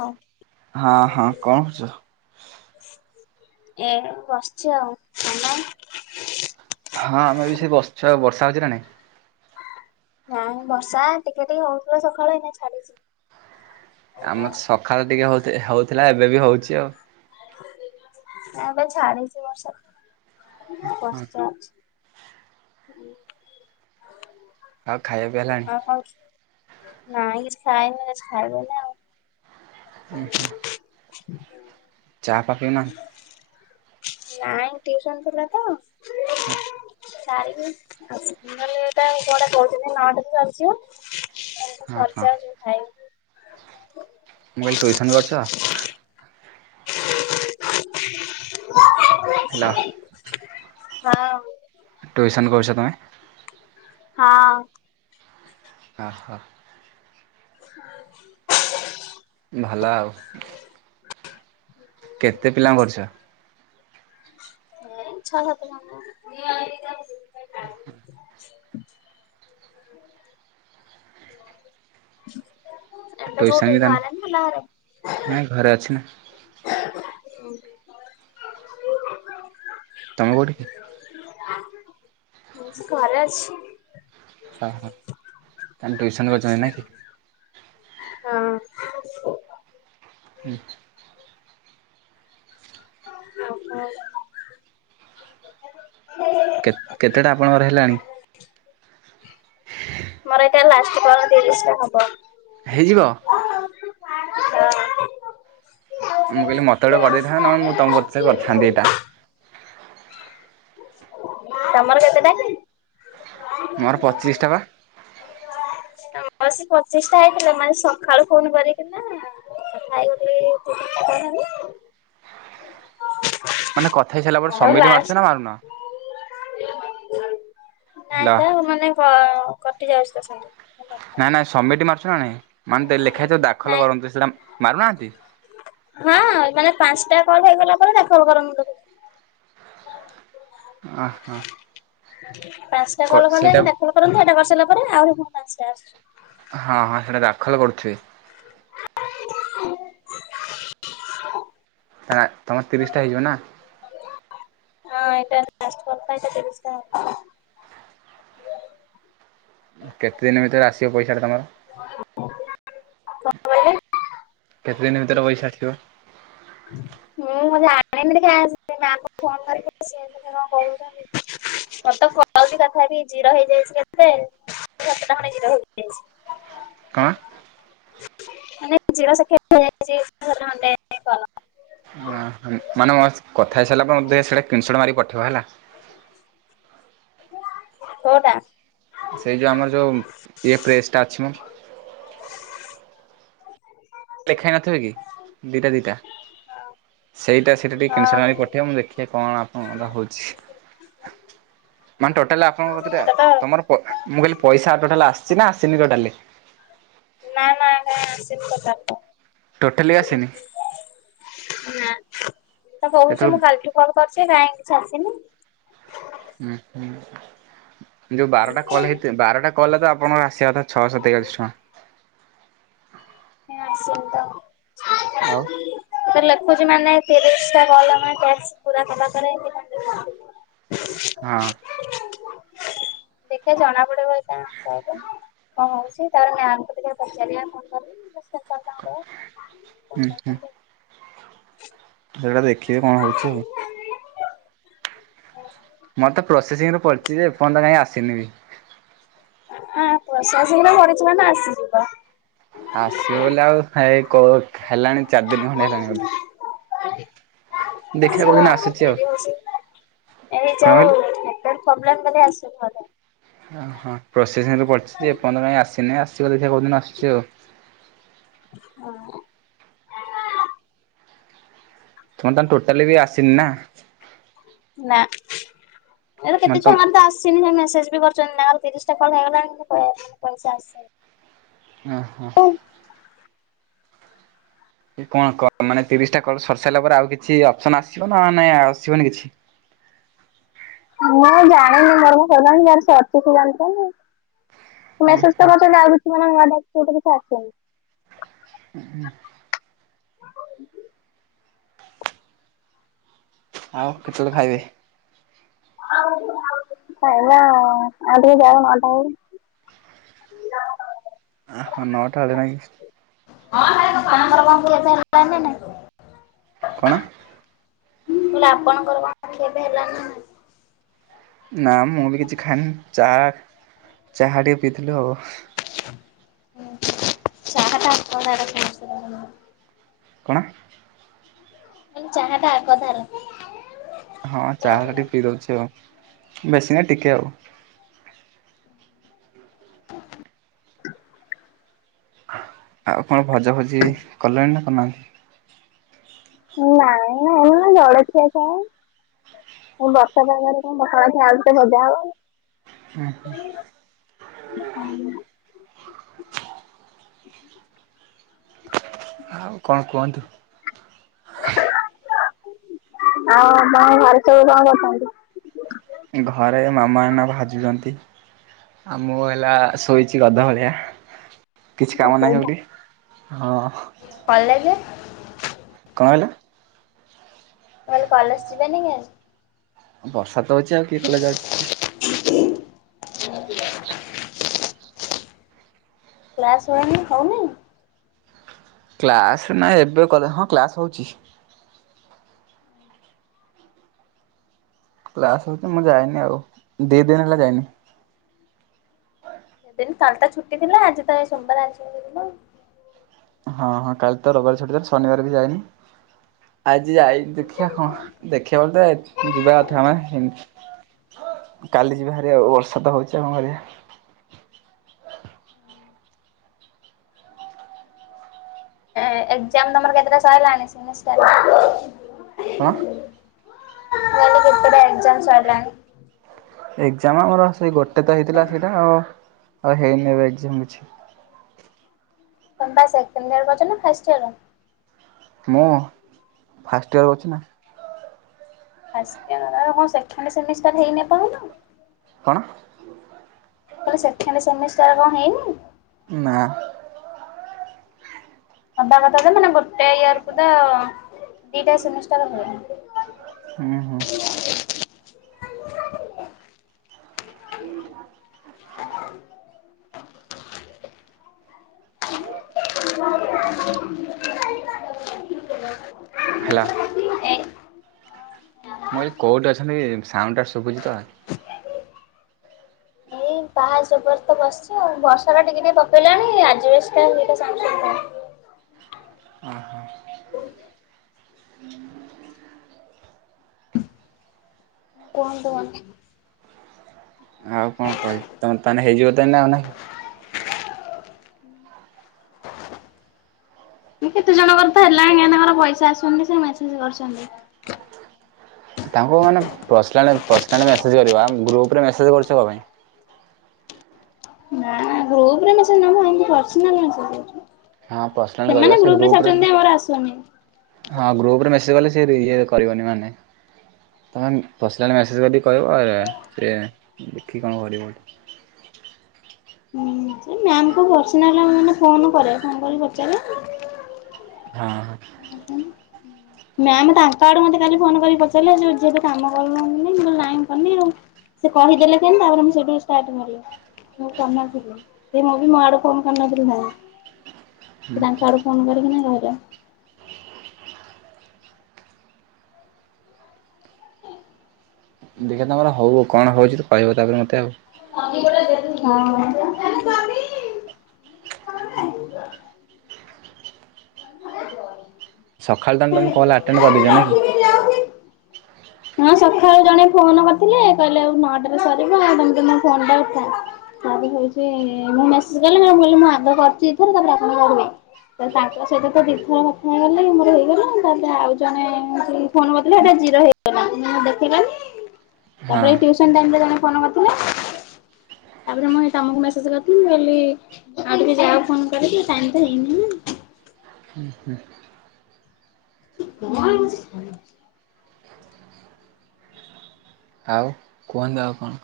ହଁ [inaudible] ଏ ବସ୍‌ଚି ଆଉ। ହଁ, ଆମେ ବି ସେଇ ବସ୍‌ ଆଉ, ବର୍ଷା ହଉଚି ନାଇଁ? ବର୍ଷା ଟିକେ ଟିକେ ହଉଥିଲା ସଖାଳୁ, ଏଇନା ଛାଡ଼ିଚି। ଆମ ସଖାଳେ ଟିକେ ହଉଥିଲା, ଏବେ ବି ହଉଚି ଆଉ। ହଁ [inaudible] ଆଉ ଖାଇବା ପିଇବା ହେଲାଣି? ଆ ହଛ [inaudible] ହୁଁ ହୁଁ ହ [unintelligible] ନାଇଁ ଟିଉସନ୍‌ ଥିଲା ତ। ହଁ [inaudible] ହଁ [unintelligible] ମୁଁ କ--ଲି ଟୁଇସନ୍ କ ହେଲା [inaudible] ଟୁଇସନ୍ କରିଛ ତମେ। ହଁ। [inaudible] [inaudible] ଭଲ ଆଉ। [inaudible] କେତେ ପିଲାଙ୍କୁ କରିଛ? ଛଲ ତ [inaudible] [inaudible] ଏଟେ ଟ୍ୟୁସନ୍ କୁଟି ବି ତାନେ ଆରନ ହେଲାରେ ନାଇଁ ଘରେ ଅଛି ନା [unintelligible] ତମେ କୋଉଠି? ସେ ଘରେ ଅଛି। ହଁ ହଁ। ତା ଟ୍ୟୁସନ୍ ହଁ। ହୁଁ। [inaudible] କେ କେତେଟା ଆପଣଙ୍କର ହେଲାଣି? [inaudible] ମୋର ଏଟା ଲାଷ୍ଟ କ ତିରିଶ ଟା ହବ। ହେଇଯିବ? [inaudible] ଆ ମୁଁ କହିଲି ମତେୋେ କରି ଦେଇଥାତା ନହ ମୁଁ ତମ ବତେ କରିଥାନ୍ତି। ତମର କେତେଟା? ମୋର ପଚିଶ ଟଙ୍କା। ବସ ପଚିଶଟା ହେଇଥିଲା ମାନେ ସକାଳୁ ଫୋନ କରିକିନା ଖାଇ ଗୋ କଣ ମାନେ କଥା ହେଇ ସାରିଲା ପରେ ସମୀର ମାରୁଛ ନା ମାରୁନ? ନାଇଁ ହେଲା ତ ମାନେ କଟି ଯାଉଛି ସାଙ୍ଗେ ନାଇଁ ନାଇଁ ସମିଟ ମାରୁଛୁ ନା ନାଇଁ ମାନେ ଲେଖା ହେଇ ଦାଖଲ ନାଇଁ କରନ୍ତୁ ସେଟା ମାରୁନାହାନ୍ତି। ହଁ ମାନେ ପାଞ୍ଚଟା କଲ ହେଇଗଲା ପରେ ଦାଖଲ କରନ୍ତୁ ତ ଓ ହୋ। ପାଞ୍ଚଟା କଲ କଲୋ କଲ କରନ୍ତୁ ଏଟା କରିସାରିଲା ପରେ ଆହୁରି ମୁଁ ପାଞ୍ଚଟା ଆସୁଛି। ହଁ ହଁ ସେଇଟା ଦାଖଲ କରୁଥିବେ। [inaudible] ନା ତମ ତିରିଶଟା ହେଇଯିବ ନା? ହଁ ଏଇଟା ଲାଷ୍ଟ କଲ ଏଇଟା ତିରିଶ ଟା କେତେ ଦିନ ଭିତରେ ଆସିବ ପଇସାଟା ତମର। [inaudible] କହିଲେ କେତେ ଦିନ ଭିତରେ ପଇସା ଆସିଥିବ? ହଁ ଜାଣିନ କାଇଁ ଅସିଅ ମାମ ଙ୍କୁ ଫୋନ କରିକି ପଚା କଣ କହୁଛନ୍ତି ମତେ କହୁଛି କଥା କି ଜିରା ହେଇଯାଇଛି କେତେ? [inaudible] କଣ? [unintelligible] ହଁ ହଁ ମାନେ କଥା ହେଇ ସାରିଲା ପରେ ମତେ ସେଇଟା କିଂଶଟ ମାରିକି ପଠେଇ ହେଲା। କୋଉଟା? ସେଇ ଯେଉ ଆମର ଯେଉଁ ଇଏ ପ୍ରେସ୍ ଟା ଅଛି ମ। ଲେଖା ହେ ନଥିବ କି ଦିଟା ଦିଟା ସେଇଟା ସେଟା ଟିକେ କିନସଟ ହଁ ପଠେଇବ ମୁଁ ଦେଖିବା କଣ ଆପଣଙ୍କର ହଉଚି। ମାନେ ଟୋଟାଲି ଆପଣଙ୍କ କେତେ ସେଟା ତ ଟା ତମର ମୁଁ କଇଲି ପଇସା ଟୋଟାଲ ଆସିଛି ନା ଆସିନି ଟୋଟାଲି। ନା-ନା-ନା ଆସିନି ଟୋଟାଲ ଟା। ଟୋଟାଲି ଆସିନି ନାଁ ତ କହୁଛି ଯେତେବେଳେ ମୁଁ କାଲିଠୁ କଣ କରୁଛେ କାହିଁ କିଛି ଆସିନି। ହୁଁ ହୁଁ ଯୋଉ ବାରଟା କଲ ହେଇଥ ବାରଟା କଲ ତ ଆପଣଙ୍କ ଆସିବା କଥା ଛଅଶ ତୋଆଳିଶୀ ଟଙ୍କା। କାଇଁ ଆସିନି ତ। ଆଉ ତ ଲେଖୁଛି ମାନେ ତିରିଶି ଟା କଲ ଆମେ କର୍ ପୁରା କଲା ପରେ ଏମିତି କନ୍ ହଁ [unintelligible] ଦେଖିବା ଜଣା ପଡିବ ଏଇ [unintelligible] କଣ ହଉଛି ତାର ମାମଙ୍କୁ ଟିକେ ପଚାରିବା ଫୋନ୍ କରିକି। ହୁଁ ହୁଁ। ସେଇଗୁଡ଼ା ଦେଖିବେ କଣ ହଉଛି ଆଉ। ମୋତ ତ ପ୍ରୋସେସିଂରୁରେ ପଡିଚି ଯେ ଏପର୍ଯୟନ୍ତ କାଇଁ ଆସିନି ବି। ଆଁ ପ୍ରୋସେସିଙ୍ଗ ରେ ପଡିଚି ମାନେ ଆସିଯିବ। ଆସିବ ଵେଲେ ଆଉ ଏଇ କଉ ହେଲାଣି ଚାରି ଦିନ ଖଣ୍ଡେ ହେଲାଣି। ବୋଧେ। [inaudible] ଦେଖିବା ଆସିବ କୋଉଦିନ ଆଉ ଆସୁଛି ଡେରି ହଉଚି। ଏଇ କଣ ଜଉ କହିଲ? କୋଉଠି ପ୍ରୋବ୍ଲେମ୍ ବୋଲି ଆସିବ ବୋଧେ ଓ ହଁ ପ୍ରୋସେସିଂରେ ପଡିଚି ଯେ ଏପର୍ଯ୍ୟନ୍ତ କାଇଁ ଆସିନି ଅସିବ ଦେଖିବା କେଉଦିନ ଆସୁଛି ଆଉ। ହଁ। ତମ ଟା ଟୋଟାଲି ବି ଆସିନି ନା? ନା ଆରେ ମାନେ କେତେ ତମ ଛୁଆ ମାନଙ୍କ ତ ଆସ ସିନି ମେସେଜ ବି କରଛନ୍ତି ମାମ ତିରିଶ ଟା କଲ୍ ହେଇଗଲାଣି ପଇସା ଆସିନି। ଓ ହୋ। ଏ କଣ କ ମାନେ ତିରିଶ ଟା କଲ ସରି ସାରିଲା ପରେ ଆଉ କିଛି ଅପସନ ଆସିବ ନା ନାଇଁ ଆସିବନି କିଛି। ମୁଁ ଜାଣିନି ମୋର୍ କନ୍ ସାରିଲାଣି ଯୋଉ ମାନଙ୍କ ସାରିଛି ସେମାନେ ଜାଣି ଥିବେ ନା। ମେସେଜ ତ କରିଛନ୍ତି ଆଉ କିଛି ମାନେ ନୂଆ [unintelligible] କିଛି ଆସୁନି। [inaudible] ଆଉ କେତେବେଳେ ଖାଇବେ? କାଇନା ଆଉ ଟିକେ ଯାଉ ନଅଟା ହଉ। ଓହୋ ନଅଟାରେ [inaudible] ହଁ। [inaudible] [unintelligible] କଣ? ମୁଁ କହିଲି ଆପଣଙ୍କର ଖିଆପିଆ ହେଲାଣି ନା ନାଇଁ? ନା ମୁଁ ବି କିଛି ଖାଇନି ଚା- ଚାହା ଟିକେ ପିଇଥିଲୁ ଆଉ। ହୁଁ ଚାହାଟା ଆପଣଙ୍କ ଆଡ଼େ [inaudible] କଣ? ଚାହାଟା ଆଗ ତାର। ହଁ ଚାହା ଟା ଟିକେ ପିଇଦଉଛି ଆଉ ବେଶୀ ନାଇଁ ଟିକେ ଆଉ। ଆଉ କଣ ଭଜା ଭଜି କଲେଣି ନା କରିନାହାନ୍ତି? ନାଇଁ ଆମର ଜାଳିଖିଆ ଖାଇନୁ ବର୍ଷା ପାଗରେ କଣ ପଖାଳ କୁ ଆଳୁଟେ ଭଜା ହବ। ହୁଁ ହୁଁ। [inaudible] ଆଉ କଣ କୁହନ୍ତୁ? ଆଉ ଆପଙ୍କ ଘରେ ସବୁ କଣ କରୁଛନ୍ତି? ଘରେ ମାମା ଏଇନା ଭାଜୁଯନ୍ତି ଆଉ ମୁଁ ହେଲା ଶୋଇଛି ଗଧ ଭଳିଆ। କିଛି ମୁଁ କାମ ନାହିଁ ସେଇଟା। ବୋଲି--ହଁ। କଲେଜ? କଣ [inaudible] କହିଲି କଲେଜ ଯିବେନି କି? ବର୍ଷା ତ ହଉଛି ଆଉ କିଏ କଲେଜ ଯାଉଛି? [unintelligible] କ୍ଲାସ ୱାରନିଂ ହଉନି? କ୍ଲାସ୍ ନା ଏବେ କଲେ ହଁ କ୍ଲାସ୍ ହେଉଛି। କ୍ଲାସ ହଉଛି ମୁଁ ଯାଇନି ଆଉ ଦି ଦିନ ହେଲା ଯାଇନି। ସେଦିନି କାଲିତ ଛୁଟି ଥିଲା ଆଜି ତ ସୋମବାର ଆଜିଠାରୁ ଯିବୁ ଆଉ। ହଁ ହଁ କାଲି ତ ରବିବାର ଛୁଟିଥିଲା ଶନିବାରେ ବି ଯାଇନି। ଆଜି ଯାଇନି ଦେଖିବା ଥିଲା। କଣ ଦେଖିବା ବୋଲି ତ ଯିବା କଥା ମାନେ ହେମିତି କାଲି ଯିବାହାରି ଆଉ ବର୍ଷା ତ ହଉଛି ଆଉ କଣ କରିବା। ହୁଁ। ଏକ୍ଜାମଟା ତମର କେତେଟା ସଇଲାଣି ସେମିଷ୍ଟାର? କଣ? ମୁଁ କହିଲି କେତେଟା ଏକ୍ଜାମ ସଇଲାଣି? ଏକ୍ଜାମ ଆମର ସେଇ ଗୋଟେ ତ ହେଇଥିଲା ସେଇଟା ଆଉ ହେଇନିଏବେ ଏକ୍ଜାମ କିଛି। ପ୍ରକାଶ ସେକେଣ୍ଡ ଇୟର କରୁଛି ନା ଫାଷ୍ଟ ଇୟର? ମୁଁ ଫାଷ୍ଟ ଇୟର କରୁଛି ନା। ଫାଷ୍ଟ ଇୟର କଣ ସେଖେଣ୍ଡ ସେମିଷ୍ଟାର ହେଇନି ଏପର୍ଯ୍ୟନ୍ତ? କଣ? ମୁଁ କହିଲି ସେଖେଣ୍ଡ ସେମିଷ୍ଟାର କଣ ହେଇନି? ନାପା। ହବା କଥା ତ ମାନେ ଗୋଟେ ଇୟର କୁ ତ ଦିଟା ସେମିଷ୍ଟାର ହୁଏ। ହୁଁ ହୁଁ ହୁଁ। [unintelligible] ହାଲୋ। ଏ ମୁଁ କହିଲି କଉଠି ଅଛନ୍ତିକି ସାଉଣ୍ଡଟା ସୁୁଭୁଜିତ? ଏଇ ପାହଚ ଉପରେ ତ ବସିଛୁ ଆଉ ବର୍ଷା ଟା ଟିକେ ଟିକେ ପକେଇଲାଣି ଅଜବେଷ୍ଟ [unintelligible] ଅହ। କଣ କୁହନ୍ତି? ଆଉ କଣ କହିବି ତମେ ତାହେନେ ହେଇଯିବ ତ ଆଉ ଏଇନା ନକଣ? [unintelligible] ମୁ କେତେ ଜଣଙ୍କରତ ହେଲାଣି ଆଜ୍ଞା ତାଙ୍କର ପଇସା ଆସୁଛନ୍ତି ସେ ମେସେଜ କରୁଛନ୍ତି। ତାଙ୍କୁ ମାନେ ପର୍ସନାଲ୍ ପର୍ସନାଲ ମେସେଜ୍ କରିବ ଗ୍ରୁପ ରେ ମେସେଜ୍ କରୁଛ କଣ ପାଇଁ। ନା ଗ୍ରୁପ ରେ ମସେଜ ନୁହେଁ ନା ଏମିତି ପ୍ରସନାଲ ମେସେଜ ଜାଉଛି। ହଁ ପର୍ସନାଲ କରିବା ସେମାନେ ସେ ଗ୍ରୁପ ରେ ଛାଡୁ ଗ୍ରୁପରେ ଛନ୍ତି ଯେ ମୋର ଆସୁନି। ହଁ ଗ୍ରୁପ ରେ ମେସଜ୍ କଲେ ସେ ଇଏ କରିବନି ମାନେ? ତମେ ପର୍ସନାଲ୍ ମେସେଜ୍ କରିକି କହିବ ଆର୍ ସେ ଦେଖିକି କଣ କରିବ ଗଟେ। ହୁଁ ସେ ମ୍ୟାମ କୁ ପର୍ସନାଲ ନ ମାନେ ଫୋନ କରେ ଫୋନ କରି ପଚାରେ। ହଁ ହଁ। ଉଁ ହୁଁ। ମ୍ୟାମ ତାଙ୍କ ଆଡୁ ମତେ କାଲି ଫୋନ କରି ପଚାରିଲେ ଝିଅ ତୁ କାମ କରୁନୁ ମୁଁ କହିଲି ନାଇଁ ମୁଁ କରୁନି। ସେ କହିଦେଲେ କେମିତି ତାପରେ ମୁଁ ସେଠୁ ଷ୍ଟାର୍ଟ ମାରିଲି। ମୁଁ କରିନଥିଲି ସେ ମୁଁ ବି ମୋଆଦୁ ଫୋନ୍ କରିନଥିଲି ମୁଁ ସେ ତାଙ୍କ ଆଡୁ ଫୋନ କରିକିନା ଘର ଓକେ। ଦେଖିଆ ତୁମର ହେଉ କଣ ହେଉଛି ତ କହିବ ତାପରେ ମୋତେ ଆଉ। ହୁଁ [unintelligible] ଁ [inaudible] ସକାଳ ତାହାଲେ ତମେ କଲ ଆଟେଣ୍ଡ କରିଦେଇଛ ନା କି? ହଁ ସକାଳୁ ଜଣେ ଫୋନ କରିଥିଲେ କହିଲେ ଆ ନଅଟରେ ସରିବ ଆଉ ତମେ ତ ମୋ ଫୋନ୍ ଟା ଉଠା। ତାପରେ ହଉଛି ମୁଁ ମେସେଜ କଲି କହିଲି ମୁଁ ଆଗ କରିଛି ଏଥରେ ତାପରେ ଆପଣ କରିବେ। ତ ତାଙ୍କ ସହିତ ତ ଦିଇଥର କଥା ହେଇଗଲେ ମୋର ହେଇଗଲା ତାପରେ ଆଉ ଜଣେ ଫୋନ୍ କରିଥିଲେ ସେଟା ଜିରୋ ହେଇ ଦେଖିଲନି ହଁ ତାପରେ ଟ୍ୟୁସନ ଟାଇମରେ ଜଣେ ଫୋନ କରିଥିଲା। ତାପରେ ମୁଇଁ ତମକୁ ମେସେଜ କରିଥିଲି କହଲି ଆଉ ଟିକେ ଯାହାକୁ ଫୋନ କରିକ ଟାଇମ ତ ହେଇନି। ହୁଁ। [unintelligible] ଆଉ କୁହନ୍ତୁ ଆଉ କଣ?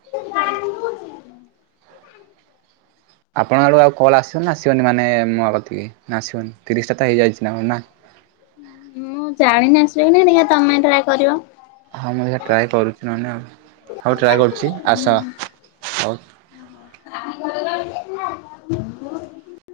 [unintelligible] ଆପଣ ଆଡୁ ଆଉ କଲ୍ ଆସିବନା ନା ଆସିବନି ମାନେ ମୋ କତିକି ନା ଆସିବନି ତିରିଶଟା ତ ହେଇଯାଇଛି କଣ ନା? ମୁଁ ଜାଣିନି ଆସିବ ନାଇ ଦେଖିଆ ତମେ ଟ୍ରାଏ କରିବ। ହଁ ମୁଁ ଯ ଟ୍ରାଏ କରୁଛି ନହେଲେ ହଉ ଟ୍ରାଏ କରୁଛି ଆସ। ହଉ